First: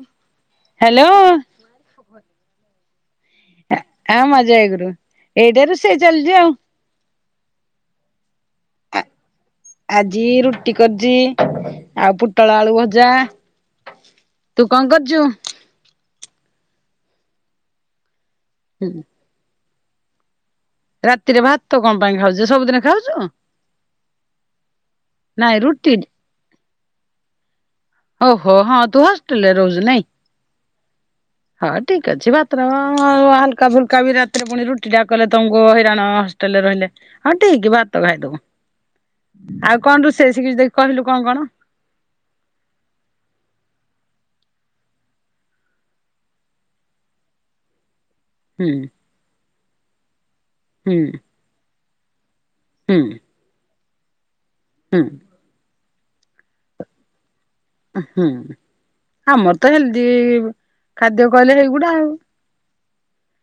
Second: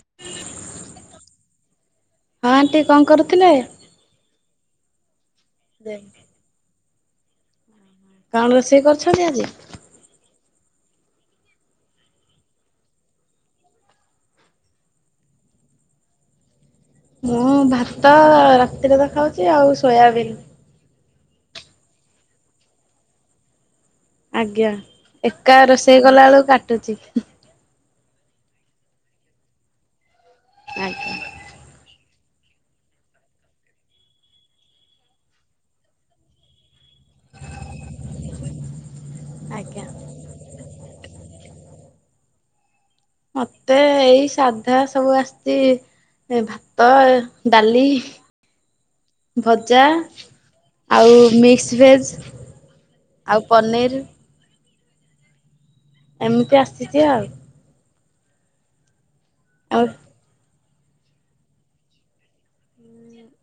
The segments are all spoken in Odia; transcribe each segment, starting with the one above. ଉଁ ହାଲୋ। ହଁ ଆଣ୍ଟି। କଣ କରୁଥିଲେ? ହଁ ମ ଜୟଗୁରୁ ଏଇଟାରୁ ସେ ଚାଲିଯାଅ। କଣ ରୋଷେଇ କରୁଛନ୍ତି ଆଜି? ଆଜି ରୁଟି କରିଛି ଆଉ ପୋଟଳ, ଆଳୁ ଭଜା। ତୁ କଣ କରୁଛୁ? ମୁଁ ଭାତ ରାତିରେ ତ ଖାଉଛି ଆଉ ସୋୟାବିନ୍। ରାତିରେ ଭାତ କଣ ପାଇଁ ଖାଉଚୁ ସବୁଦିନ ଖାଉଚୁ? ଆଜ୍ଞା ନାଇଁ ଏକା ରୁଟି ରୋଷେଇ କଲାବେଳକୁ କାଟୁଛି। ଓ ହୋ ହଁ ତୁ ହଷ୍ଟେଲ ରେ ରହୁଛୁ ନାଇଁ। ଆଜ୍ଞା। ହଁ ଠିକ୍ ଅଛି ଭାତ ର [unintelligible] ହାଲକା ଫୁଲକା ବି ରାତିରେ ପୁଣି ରୁଟିଟା କଲେ ତମକୁ ହଇରାଣ ଟେଲ ରେ ରହିଲେ ହଁ ଠିକ ଭାତ ଖାଇଦବ। ଆଉ ଆଜ୍ଞା କଣ ରୁଷେଇ ଶିଖିଚୁ ଦେଖି କହିଲୁ କଣ କଣ? ମତେ ଏଇ ସାଧା ସବୁ ଆସୁଛି। ଏ ଭାତ, ଡାଲି। ହୁଁ। ଭଜା ହୁଁ ଆଉ ମିକ୍ସ ଭେଜ। ହୁଁ। ଆଉ ପନିର୍। ହୁଁ। ଏମିତି ଆସିଛି ଆଉ। ଉଁ ହୁଁ ଆମର ତ ଆଉ ହେଲଦି। ଖାଦ୍ୟ କହିଲେ ଏଇଗୁଡା ଆଉ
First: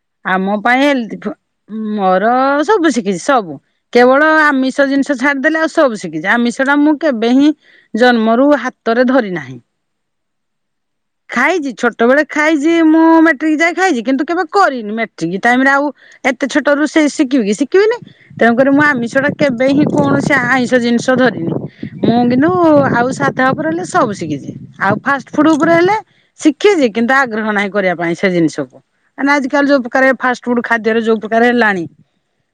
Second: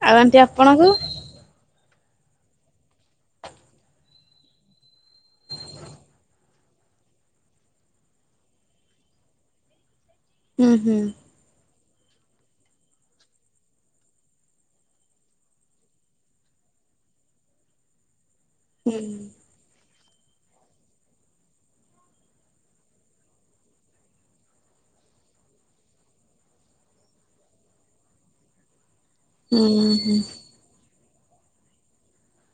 ଆଉ ଆଣ୍ଟି ଆମ ପାଇଁ ଆପଣଙ୍କୁ? ହେଲଦି ଫ ଉଁ ମୋର ସବୁ ଶିଖିଛି ସବୁ। କେବଳ ଆମିଷ ଜିନିଷ ଛାଡିଦେଲେ ଆଉ ସବୁ ଶିଖିଛି ଆମିଷ ଟା ମୁଁ କେବେ ହିଁ। ଜନ୍ମରୁ ହାତରେ ଧରି ନାହିଁ। ହୁଁ ହୁଁ। ଖାଇଛି ଛୋଟବେଳେ ଖାଇଛି ମୁଁ ମେଟ୍ରିକ ଯାଏଁ ଖାଇଛି କିନ୍ତୁ କେବେ କରିନି ମେଟ୍ରିକ ଟାଇମ ରେ ଆଉ। ଏତେ ଛୋଟ ରୁ ସେ ଶିଖିବି କି ଶିଖିବିନି ତେଣୁକରି ମୁଁ ହୁଁ ଆମିଷ କେବେ ହିଁ କୌଣସି ଆଇଁଷ ଜିନିଷ ଧରିନି ମୁଁ କିନ୍ତୁ ଆଉ ସାଧା। ଉପରେ ହେଲେ ସବୁ ଶିଖିଛି ଆଉ ଫାଷ୍ଟ ଫୁଡ ଉପରେ ହେଲେ। ଶିଖିଛି କିନ୍ତୁ ଆଗ୍ରହ ନାହିଁ କରିବା ପାଇଁ ସେ ଜିନିଷକୁ। ଏ ନା ଆଜିିକାଲି ଯୋଉ ହୁଁ ପ୍ରକାର ହୁଁ ଫାଷ୍ଟ ଫୁଡ ଖାଦ୍ୟରେ ଯୋଉ ପ୍ରକାର ହେଲାଣି।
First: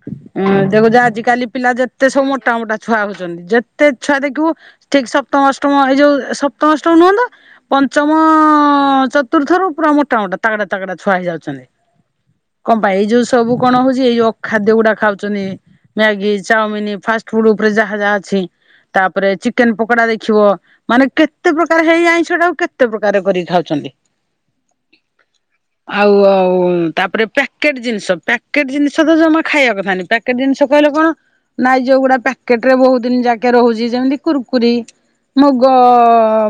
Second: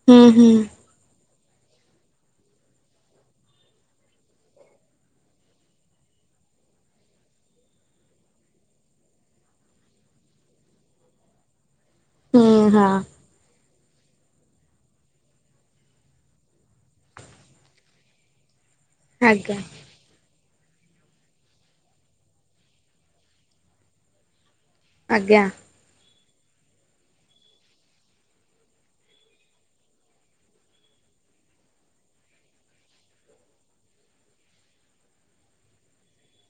ହୁଁ ହୁଁ ହଁ ଦେଖୁଛ ଆଜିିକାଲି ପିଲା ଯେ ତେ ସବୁ ମୋଟା ମୋଟା ଛୁଆ ହଉଛନ୍ତି ଯେତେ ଛୁଆ ଦେଖିବୁ ଠିକ ସପ୍ତମ ଅ ଟମ ଏ ଯୋଉ ସପ୍ତମ ଅଷ୍ଟମ ନୁହ ତ। ପଞ୍ଚମ, ଚତୁର୍ଥ ରୁ ପୁରା ମୋଟା ମୋଟା ତାଗଡା ତାଗଡା ଛୁଆ ହେଇଯାଉଛନ୍ତି। ହୁଁ ଅଁ ବା ହଁ ଏଇ ଯୋଉ ସବୁ କଣ ହଉଚି ଏଇ ଯୋଉ ଅ ଖାଦ୍ୟ ଗୁଡା ଖାଉଚନ୍ତି। ମ୍ୟାଗି ଚାଉମିନ୍ ଫାଷ୍ଟ ଫୁଡ ଉପରେ ଯାହା ଯାହା ଅଛି ତାପରେ ଆଜ୍ଞା ଚିକେନ୍ ପକୋଡା ଦେଖିବ। ମାନେ କେତେ ପ୍ରକାର ହେଇଆଇଁଷଟାକୁ କେତେ ପ୍ରକାର କରିକି ଖାଉଚନ୍ତି। ଆଜ୍ଞା। ଆଉ ଆଉ ତାପରେ ପ୍ୟାକେଟ୍ ଜିନିଷ ପ୍ୟାକେଟ୍ ଜିନିଷ ତ ଜମା ଖାଇଆ କଥାନି ପ୍ୟାକ୍ ପିକେଟ୍ ଜିନିଷ କହିଲେ କଣ ନାଇଁ ଯୋଉ ଗୁଡା ପ୍ୟାକେଟେ ରେ ବହୁ ଦିନି ଯାକେ ରହୁଚି ଯେମିତି କୁୁର୍ କୁରି ମୁଗ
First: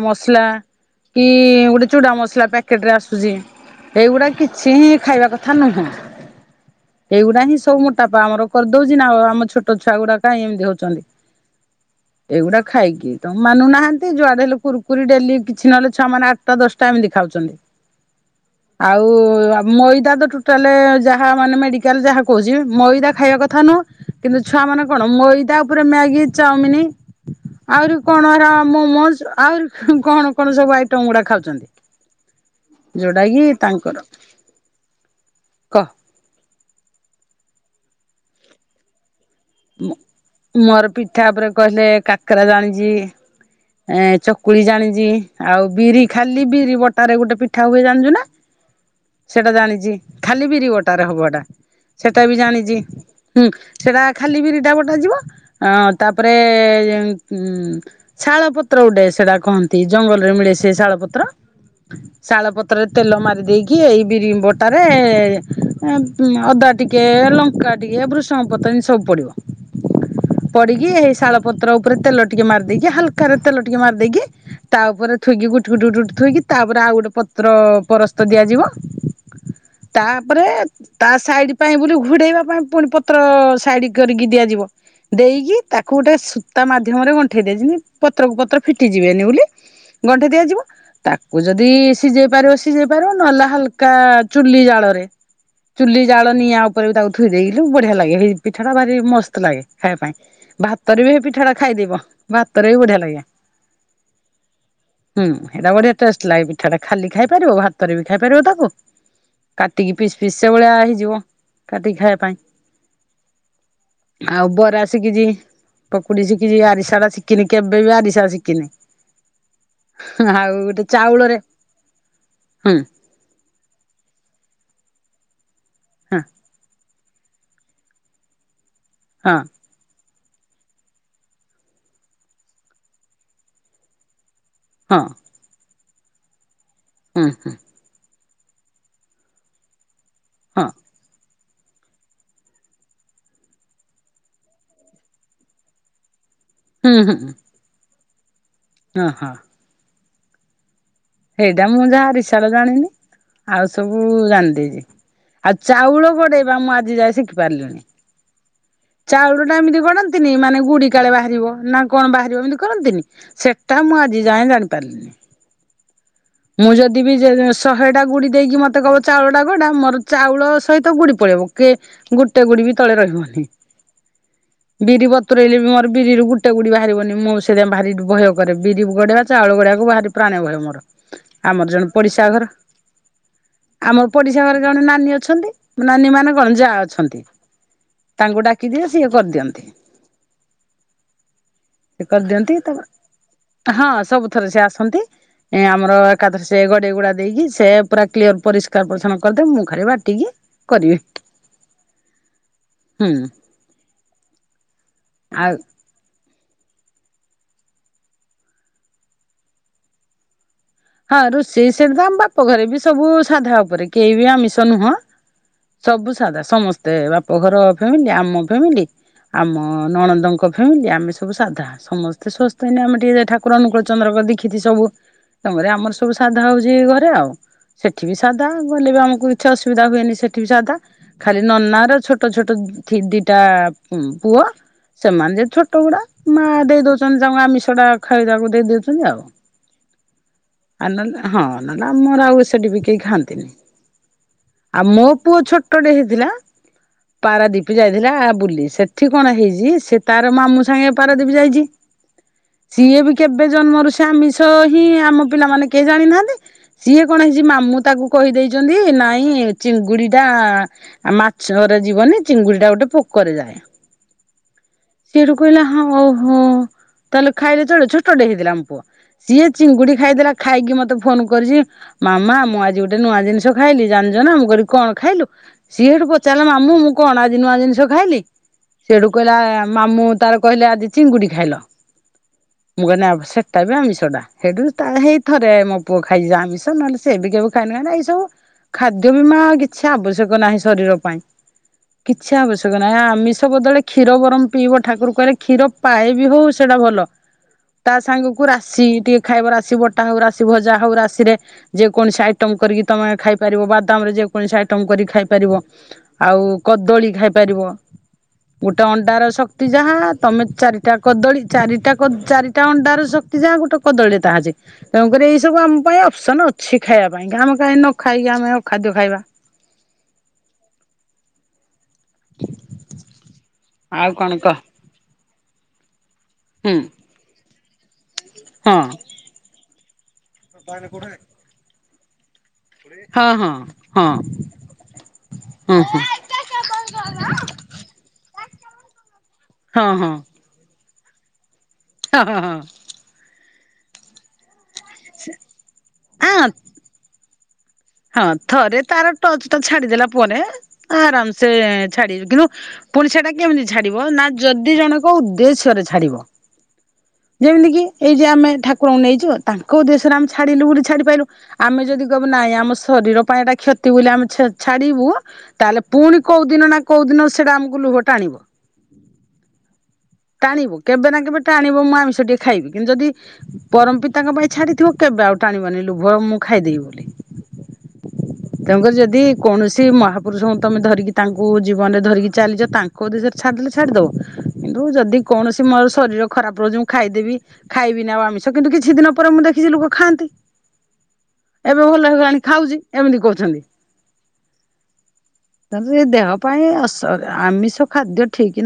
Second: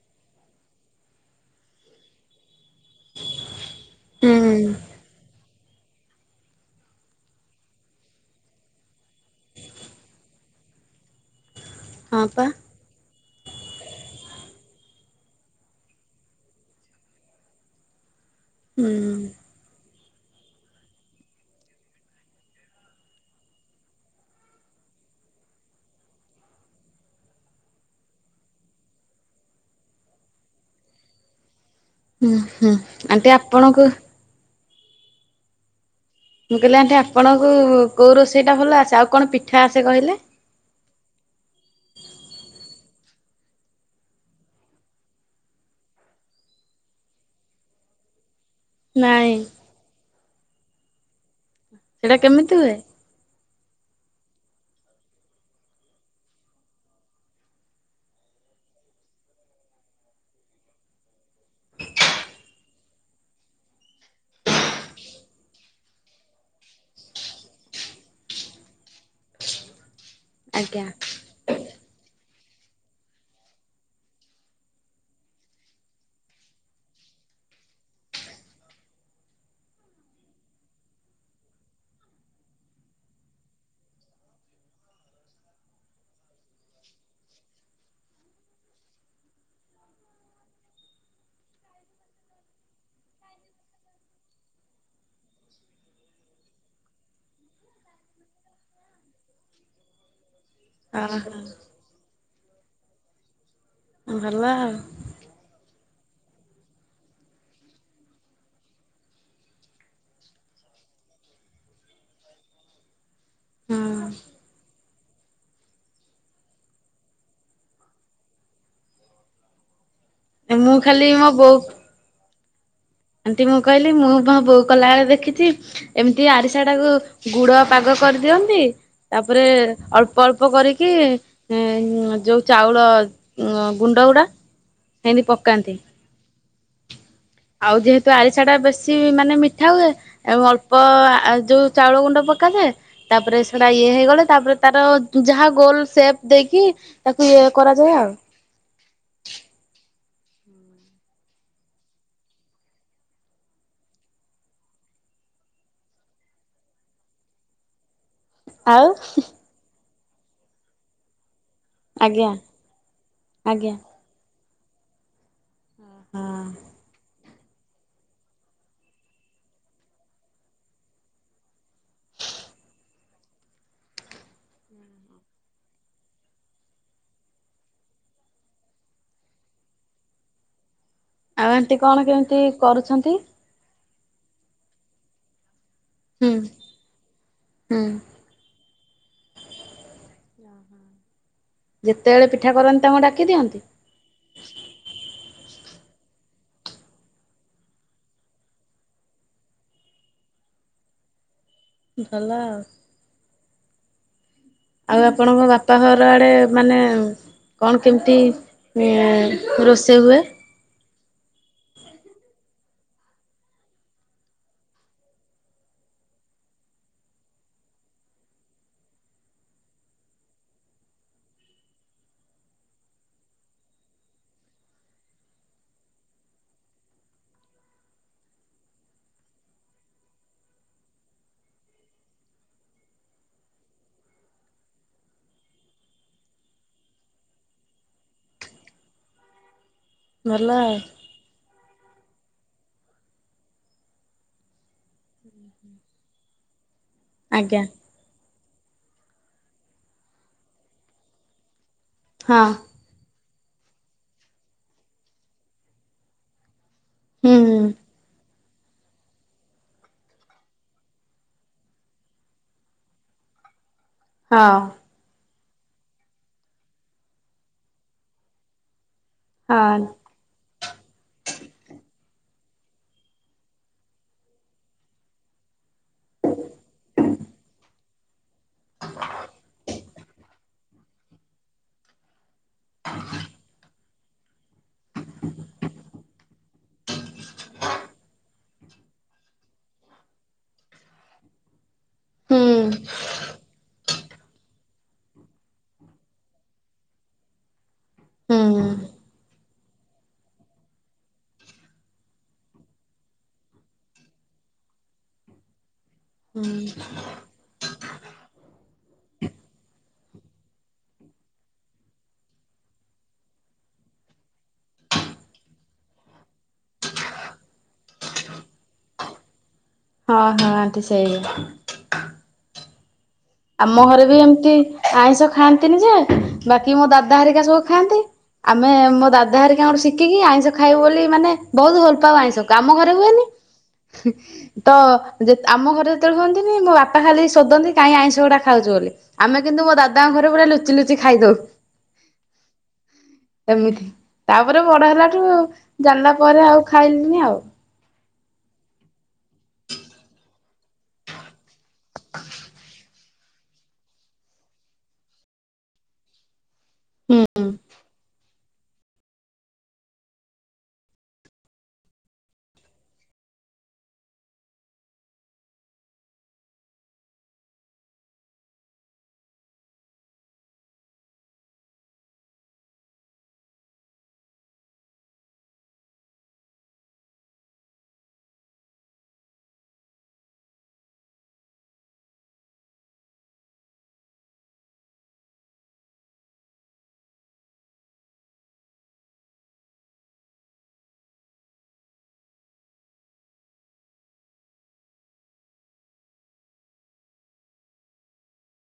ମସଲା କି ଗୋଟେ ଚୁଡା ମସଲା ପ୍ୟା ପ୍ୟାକେଟେ ରେ ଆସୁଚି ହେଇଗୁଡା ହୁଁ କିଛି ହିଁ ଖାଇବା କଥା ନୁହଁ। ଏଇଗୁଡା ହିଁ ସବୁ ମୋଟା ପା ଆମର କରିଦଉଚି ନା ଆଉ ଆମ ଛୋଟ ଛୁଆ ଗୁଡା କ ଏମିତି ହଉଚନ୍ତି। ହଁ ପା ଏଗୁଡା ଖାଇକି। ତେନ୍ ମାନୁନାହାନ୍ତି ଯୁଆଡେ ହେଲେ କୁରୁକୁରି ଡେଲି କିଛି ନହେଲେ ଛୁଆ ମାନେ ଆଠଟା ଦଶଟା ଏମିତି ଖାଉଚନ୍ତି। ହୁଁ। ଆଉ ଆପ୍ ମଇଦା ତ ଟୋଟାଲେ ଯାହା ମାନେ ମେଡିକାଲ ଯାହା କହୁଚି ମଇଦା ଖାଇଆ କଥା ନୁହଁ। କିନ୍ତୁ ଛୁଆ ମାନେ କଣ ମଇଦା ଉପରେ ମ୍ୟାଗି ଚାଉମିନି ଆହୁରି କଣ ମୋମୋସ୍ ଆହୁରି କଣ କଣ ସବୁ ଆଇଟମ୍ ଗୁଡା ଖାଉଚନ୍ତି। ହୁଁ ହୁଁ ଯୋଉଟା ଆଣ୍ଟି କି ଆପଣଙ୍କୁ ତାଙ୍କର କହ ମୁଁ କଇଲି ଆଣ୍ଟି ଆପଣଙ୍କୁ କୋଉ ରୋଷେଇଟା ଭଲ ଆସେ ଆଉ କଣ ପିଠା ଆସେ କହିଲେ। ମୋର ପିଠା ଉପରେ କହିଲେ କାକେରା ଜାଣିଚି। ଆ ଚକୁଳି ଜାଣିଚି ଆଉ ବିରି ଖାଲି ବିରି ବଟାରେ ଗୋଟେ ପିଠା ହୁଏ ଜାଣିଚୁ ନା? ନାଇଁ ସେଟା ଜାଣିଚି ଖାଲି ବିରି ବଟାରେ ହବ ଏଟା ସେଇଟା ସେଟା ବି କେମିତି ହୁଏ? ଜାଣିଚି। ହୁଁ ସେଟା ଖାଲି ବିରିଟା ବଟାଯିବ ଆ ତାପରେ ଉଁ କୁ ଶାଳ ପତ୍ର ଗୋଡେ ସେଟା କହନ୍ତି ଜଙ୍ଗଲରେ ମିଳେ ସେ ଶାଳ ପତ୍ର। ଶାଳ ପତ୍ରରେ ତେଲ ମାରି ଦେଇକି ଏଇ ବିରି ବଟାରେ ଅଦା ଟିକ୍ ଟିକେ ଲଙ୍କା ଟିକେ ବୃଷଙ୍ଗ ପତ୍ର ଏମିତି ସବୁ ପଡିବ ଆଜ୍ଞା ପଡ଼ିକି ଏହି ଶାଳ ପତ୍ର ଉପରେ ତେଲ ଟିକେ ମରିା ଦେଇକି ହଲ୍କାରେ ତେଲ ଟିକେ ମାରି ଦେଇକି ତା ଉପରେ ଥୋଇକି ଗୁଟ୍ ଗୁଟ୍ ଗୁଟ୍ ଥୋଇକି ତାପରେ ଆଉ ଗୋଟେ ପତ୍ର ପରସ୍ତ ଦିଆଯିବ। ତାପରେ ତା ସାଇଡ୍ ପାଇଁ ବୁଲି ଘୋଡେଇବା ପାଇଁ ପୁଣି ପତ୍ର ଫାଡି କରିକି ଦିଆଯିବ। ଦେଇକି ତାକୁ ଗୋଟେ ସୂତା ମାଧ୍ୟମରେ ଗଣ୍ଠେଇ ଦେଇ ଯେମିତ୍ ପତ୍ରକୁ ପତ୍ର ଫିଟିଯିବେନି ବୋଲି ଗଣ୍ଠେଇ ଦିଆଯିବ। ତାକୁ ଯଦି ସିଝେଇ ପାରିବ ସିଝେଇ ପାରିବ ନହେଲା ହାଲ୍କା ଚୁଲି ଜାଳରେ ଚୁଲି ଜାଳ ନିଆ ଉପରେ ତାକୁ ଥୋଇ ଦେଲୁ ବଢିଆ ଲାଗେ ହେ ପିଠା ଟା ଭାରି ମସ୍ତ ଲାଗେ ଖାଇବା ପାଇଁ ଭାତରେ ବି ପିଠା ଟା ଓହୋ ଖାଇଦବ ଭାତରେ ବି ବଢିଆ ଲାଗେ। ଭଲ ଆଉ। ହୁଁ ଏଇଟା ବଢିଆ ଟେଷ୍ଟ ଲାଗେ ପିଠାଟା ଖାଲି ଖାଇ ପାରିବ ଭାତରେ ବି ଖାଇ ପାରିବ ତାକୁ। କାଟିକି ପିସ୍ ପିସ୍ ସେଭଳିଆ ହେଇଯିବ କାଟିକି ଖାଇଆ ପାଇଁ। ଆଉ ବରା ଶିଖିଚି ପକୁଡି ଶିଖିଚି ଆରିଶା ଟା ଶିଖିନି କେବେ ବି ଆରିସା ଶିଖିନି। [unintelligible] ହଁ ଆଉ ମୁଁ ଗୋଟେ ଖାଲି ମୋ ଚାଉଳରେ ବୋଉ ହୁଁ। ଆଣ୍ଟି ମୁଁ କଇଲି ମୁଁ ମୋ ବୋଉ କଲାବେଳେ ଦେଖିଚି ହଁ ଏମିତି ଆରିସା ଟାକୁ ଗୁଡ ପାଗ କରିଦିଅନ୍ତି ହଁ ତାପରେ ଅଳ୍ପ ଅଳ୍ପ କରିକି ଉଁ ଯୋଉ ଚାଉଳ ଉଁ ଗୁଣ୍ଡଗୁଡା ହଁ। ପକାନ୍ତି। ହୁଁ ହୁଁ। ଆଉ ଯେହେତୁ ଆରିସା ଟା ବେଶୀ ମାନେ ମିଠା ହୁଏ ଆଉ ହଁ ଅଳ୍ପ ଆ ଯୋଉ ଚାଉଳ ଗୁଣ୍ଡ ପକାଯାଏ। ତାପରେ ସେଟା ଇଏ ହେଇଗଲେ ତାପରେ ତାର ଯାହା ଗୋଲ ସେପ ଦେଇକି ତାକୁ ଇଏ କରାଯାଏ ଆଉ। ଅଁ ହଁ ସେଇଟା ମୁଁ ଯାହା ରିଶାର ଜାଣିନି ଆଉ ସବୁ ଜାଣିଦେଇଚି। ଆଉ ଚାଉଳ ଗଡେଇବା ମୁଁ ଆଜି ଯାଏ ଶିଖି ପାରଲିଣିି। ଆଉ ଚାଉଳ ଟା ଏମିତି ଗଡ଼ନ୍ତିନି ମାନେ ଗୁଡିକାଳେ ବାହାରିବ। ନା କଣ ଆଜ୍ଞା ବାହାରିବ ଏମିତି କରନ୍ତିନି ଆଜ୍ଞା। ସେଟା ମୁଁ ଆଜି ଯାଏ ଜାଣିପାରିଲିନି। ଓ ହଁ। ମୁଁ ଯଦି ବି ଜେ ଶହେ ଟା ଗୁଡି ଦେଇକି ମତେ କିଇବ ଚାଉଳ ଟା ଗଡ଼ା ମର ଚାଉଳ ସହିତ ଗୁଡି ପଳେଇବ। କେ ଗୋଟେ ଗୁଡି ବି ତଳେ ରହିବନି। ବିରି ବତୁରଇଲେ ବି ମୋର ବିରିରୁ ଗୋଟେ ଗୁଡି ବାହାରିବନି ମୁଁ ସେଥିପାଇଁ ଭାରି ଭୟ କରେ ବିରି ଗଢା ଚାଉଳ ଗଡାକୁ ବାହାରି ପ୍ରାଣ ଭୟ ମୋର। ଆଉ ଆମର ଆଣ୍ଟି କଣ କେମିତି କରୁଛନ୍ତି? ଆମ ପଡିଶା ଘରେ କଣେ ନାନୀ ଅଛନ୍ତି। ନାନୀ ହୁଁ ମାନେ କଣ ଯା ଅଛନ୍ତି। ହୁଁ ତାଙ୍କୁ ଡାକିଦିଏ ସିଏ କରିଦିଅନ୍ତି। ହୁଁ। ସେ କଦିଅନ୍ତି ଡାକି ଦିଅନ୍ତି ତଵା। ହଁ ସବୁଥର ସିଏ ଆସନ୍ତି। ଆମର ଏକାଦଶୀ ସେ ଗଡେଇ ଗୁଡା ଦେଇକି ସେ ପୁରା କ୍ଲିୟର ପରିଷ୍କାର ପରିଚ୍ଛନ କରିଦେଵେ ମୁଁ ଖାଲି ବାଟିକି କରିବେ। ହଲା ଆଉ। ତେଇଁ। ଆଉ ଆପଣଙ୍କ ଆଉ ବାପା ଘର ଆଡେ ମାନେ କଣ କେମତି ରୋଷେଇ ହୁଏ? ହଁ ରୋଷେଇ ସେଠଧମ୍ବା ବାପ ଘରେ ବି ସବୁ ସାଧା ଉପରେ କେହି ବି ଆମିଷ ନୁହଁ। ସବୁ ସାଧା। ସମସ୍ତେ ବାପଘର ଫ୍ୟାମିଲି ଆମ ଫ୍ୟାମିଲି। ଆମ ନଣନ୍ଦଙ୍କ ଫ୍ୟାମିଲି, ଆମେ ସବୁ ସାଧା। ସମସ୍ତେ ସ୍ୱାସ୍ଥ୍ୟ ହୀନ। ଆମେ ଟିକେ ଠାକୁର ଅନୁକୁଳ ଚନ୍ଦ୍ରଙ୍କଦିକ୍ଷୀତି ସବୁ। ତମରେ ଆମର ସବୁ ସାଧା ହୋଉଚି ଘରେ ଆଉ। ସେଠି ବି ସାଧା ଗଲେ ବି ଆମକୁ କିଛି ଅସୁବିଧା ହୁଏନି, ସେଠି ବି ସାଧା। ଖାଲି ନନା ର ଛୋଟ ଛୋଟ ଧି ଦିଟା ପୁଅ। ସେମାନେ ଯେ ଛୋଟ ଗୁଡ଼ା ମାଆ ଦେଇ ଦୋଉଚନ୍ତି ତାଙ୍କୁ ଆମିଷଟା ଖାଇବାକୁ ଦେଇ ଦୋଉଚନ୍ତି ଆଉ। ଭଲ ଆଉ। ଆଲେ ହଁ ନହେଲେ ଆମର ଆଉ ସେଠି ବି କେହି ଖାଆନ୍ତିନି। ଆଉ ମୋ ପୁଅ ଛୋଟଟେ ହେଇଥିଲା। ଆଜ୍ଞା ପାରାଦ୍ୱୀପ ଯାଇ ଥିଲା ବୁଲି। ସେଠି କଣ ହେଇଜି ସେ ତାର ମାମୁଁ ସାଙ୍ଗେ ପାରାଦୀପ ଯାଇଚି। ହଁ ସିଏ ବି କେବେ ଜନ୍ମରୁ ସେ ଆମିଷ ହିଁ ଆମ ପିଲାମାନେ କେହି ଜାଣିନାହାନ୍ତି। ସିଏ କଣ ହେଇଚି ହୁଁ। ମାମୁଁ ତାକୁ କହିଦେଇଚନ୍ତି ନାଇଁ ଚିଙ୍ଗୁଡି ଟା ଆଉ ମାଛ ରେ ଯିବନି ଚିଙ୍ଗୁଡି ଟା ଗୋଟେ ପୋକରେ ଯାଏ। ହଁ। ସେଏଠୁ କହିଲା ହଁ ଓହୋ ତାହେଲେ ଖାଇଲେ ଚଳିବ ଛୋଟଟେ ହେଇଥିଲା ଆମ ପୁଅ। ସିଏ ହଁ। ଚିଙ୍ଗୁଡି ଖାଇଦେଲା ଖାଇକି ମତେ ଫୋନ କରିଚି। ମାମା ମୁଁ ଆଜି ଗୋଟେ ନୂଆ ଜିନିଷ ଖାଇଲି ଜାଣିଜ ନା। ମୁଁ କଇଲି କଣ ଖାଇଲୁ? ସିଏ ହେଠୁ ପଚାରିଲା ମାମୁଁ ମୁଁ କଣ ଆଜି ନୂଆ ଜିନଷ ଖାଇଲି? ସିଏ ହେଠୁ କହିଲା ମାମୁଁ ତାର କହିଲେ ଆଜି ଚିଙ୍ଗୁଡି ଖାଇଲ। ମୁଁ କହିଲି ନା ସେଟା ବି ଆମିଷ ଟା। ହେଠୁ ତା ହେଇ ଥରେ ମୋ ପୁଅ ଖାଇଚି ଆମିଷ ନହେଲେ ସେ ବି କେବେ ଖାଇନି ଏଇ ସବୁ ଖାଦ୍ୟ ବି ମା କିଛି ଆବଶ୍ୟକ ନାହିଁ ଶରୀର ପାଇଁ। କିଛି ହୁଁ ଆବଶ୍ୟକ ନାହିଁ ଆମିଷ ବଦଳେ କ୍ଷୀ କ୍ଷୀର ବରମ ପିଇବ ଠାକୁ [unintelligible] କହିଲେ କ୍ଷୀର ପାଏ ବି ହଉ ସେଇଟା ଭଲ। ତା ସାଙ୍ଗକୁ ହୁଁ। ରାଶି ଟିକେ ଖାଇବ ରାଶି ବଟା ହଉ ରାଶି ଭଜା ହଉ ରାଶିରେ ଯେକୌଣେସି ଆଇଟମ କରିକି ତମେ ଖାଇପାରିବ ବାଦାମ ରେ ଯେକୌଣେସି ଆଇଟମ କରିକି ଖାଇପାରିବ। ଆଉ କଦଳୀ ଖାଇପାରିବ। ଗୋଟେ ଅଣ୍ଡାର ଶକ୍ତି ଯାହା ତମେ ଚାରିଟା କଦଳୀ ଚାରିଟା କ ଚାରିଟା ଅଣ୍ଡାର ଶକ୍ କ୍ତି ଯାହା ଗୋଟେ କଦଳୀ ରେ ତାହା ଯେ ତେଣୁ କରି ଏଇ ସବୁ ଆମ ପାଇଁ ଅପସନ୍ ଅଛି ଖାଇବା ପାଇଁ ଆମେ କାହିଁ ନ ଖାଇକି ଆମେ ଆଉ ଖାଦ୍ୟ ଖାଇବା। ହଁ ହଁ ଆଣ୍ଟି ସେଇଆ। [unintelligible] ଆମ ଘରେ ଆଉ ବି କଣ ଏମତି କହ ଆଇଁଷ ଖାଆନ୍ତିନି ଯେ ହୁଁ ବାକି ମୋ ଦାଦା ହେରିକା ସବୁ ଖାଆନ୍ତି। ଆମେ ହଁ ମୋ ଦାଦା ହାରିକାଙ୍କଠୁ ଶିଖିକି ଆଇଁଷ ଖାଇବୁ ବୋଲି ମାନେ ବହୁତ ଭଲ ପାଉ ଆଇଁଷ କାମ ଘରେ ହୁଏନି। ହଁ ହଁ ହଁ ତ ଯେ ଆମ ହଁ ଘରେ ହଁ ଯେତେବେଳେ ହୁହନ୍ତିନି ମୋ ବାପା ଖାଲି ଶୋଧନ୍ତି କାଇଁ ଆଇଁଷ‌- ଖାଉଚୁ ବୋଲି ଆମେ କିନ୍ତୁ ମୋ ହଁ ହଁ। ଦାଦାଙ୍କ ଘରେ ପୁରା ଲୁଚି ଲୁଚି ଖାଇଦଉ। ହଁ ହଁ ହଁ। ଏମିତି। ତାପରେ ବଡ ହେଲାଠୁ ଜାଣିଲା ଆଁ ପରେ ଆଉ ଖାଇଲିନି ଆଉ। ହଁ ଥରେ ତାର ଟଚ୍ ଟା ଛାଡିଦେଲା ପରେ ଆରାମ ସେ ଛାଡ଼ି କିନ୍ତୁ ପୁଣି ସେଟା କେମିତି ଛାଡିବ ନା ଯଦି ଜଣଙ୍କ ଉଦ୍ଦେଶ୍ୟ ରେ ଛାଡିବ। ହୁଁ ଯେମତି କିି ଏଇ ଯେ ଆମେ ଠାକ୍‌ [unintelligible] ନେଇଚୁ ତାଙ୍କ ଉଦେଶ୍ୟରେ ଆମେ ଛାଡିଲୁ ବୋଲି ଛାଡି ପାଇଲୁ ଆମେ ଯଦି କହିବୁ ନାଇଁ ଆମ ଶରୀର ପାଇଁ ଏଟା କ୍ଷତି ବୋଲି ଆମେ ଛା ଛାଡିବୁ ତାହେଲେ ପୁଣି କୋଉ ଦିନ ନା କୋଉ ଦିନ ସେଇଟା ଆମକୁ ଲୁଭ ଟାଣିବ। ଟାଣିବ କେବେ ନା କେବେ ଟାଣିବ ମୁଁ ଆମିଷ ଟିକେ ଖାଇବି କିନ୍ତୁ ଯଦି ପରମ ପିତାଙ୍କ ପାଇଁ ଛାଡିଥିବ କେବେ ଆଉ ଟାଣିବନି ଲୁଭ ମୁଁ ଖାଇଦେବି ବୋଲି। ତେଣୁକରି ଯଦି କୌଣସି ମହାପୁରୁଷଙ୍କୁ ତମେ ଧରିକି ତାଙ୍କୁ ଜୀବନରେ ଧରିକି ଚାଲିଚ ତାଙ୍କ୍‌ କଉ ଉଦେଶ୍ୟରେ ଛାଡ଼ିଦେଲେ ଛାଡ଼ିଦବ କିନ୍ତୁ ଯଦି କୌଣସି ମୋର ଶରୀର ଖରାପ ରହୁଚି ମୁଁ ଖାଇଦେବି ଖାଇବି ନା ଆଉ ଆମିଷ କିନ୍ତୁ କିଛି ଦିନ ପରେ ମୁଁ ଦେଖିଛି ଲୋକ ଖାଆନ୍ତି ଏବେ ଭଲ ହେଇଗଲାଣିି। ଖାଉଛି ଏମିତି କହୁଛନ୍ତି। [unintelligible] ଦେହ ପାଇଁ [unintelligible] ଆମିଷ ଖାଦ୍ୟ ଠିକ ନୁ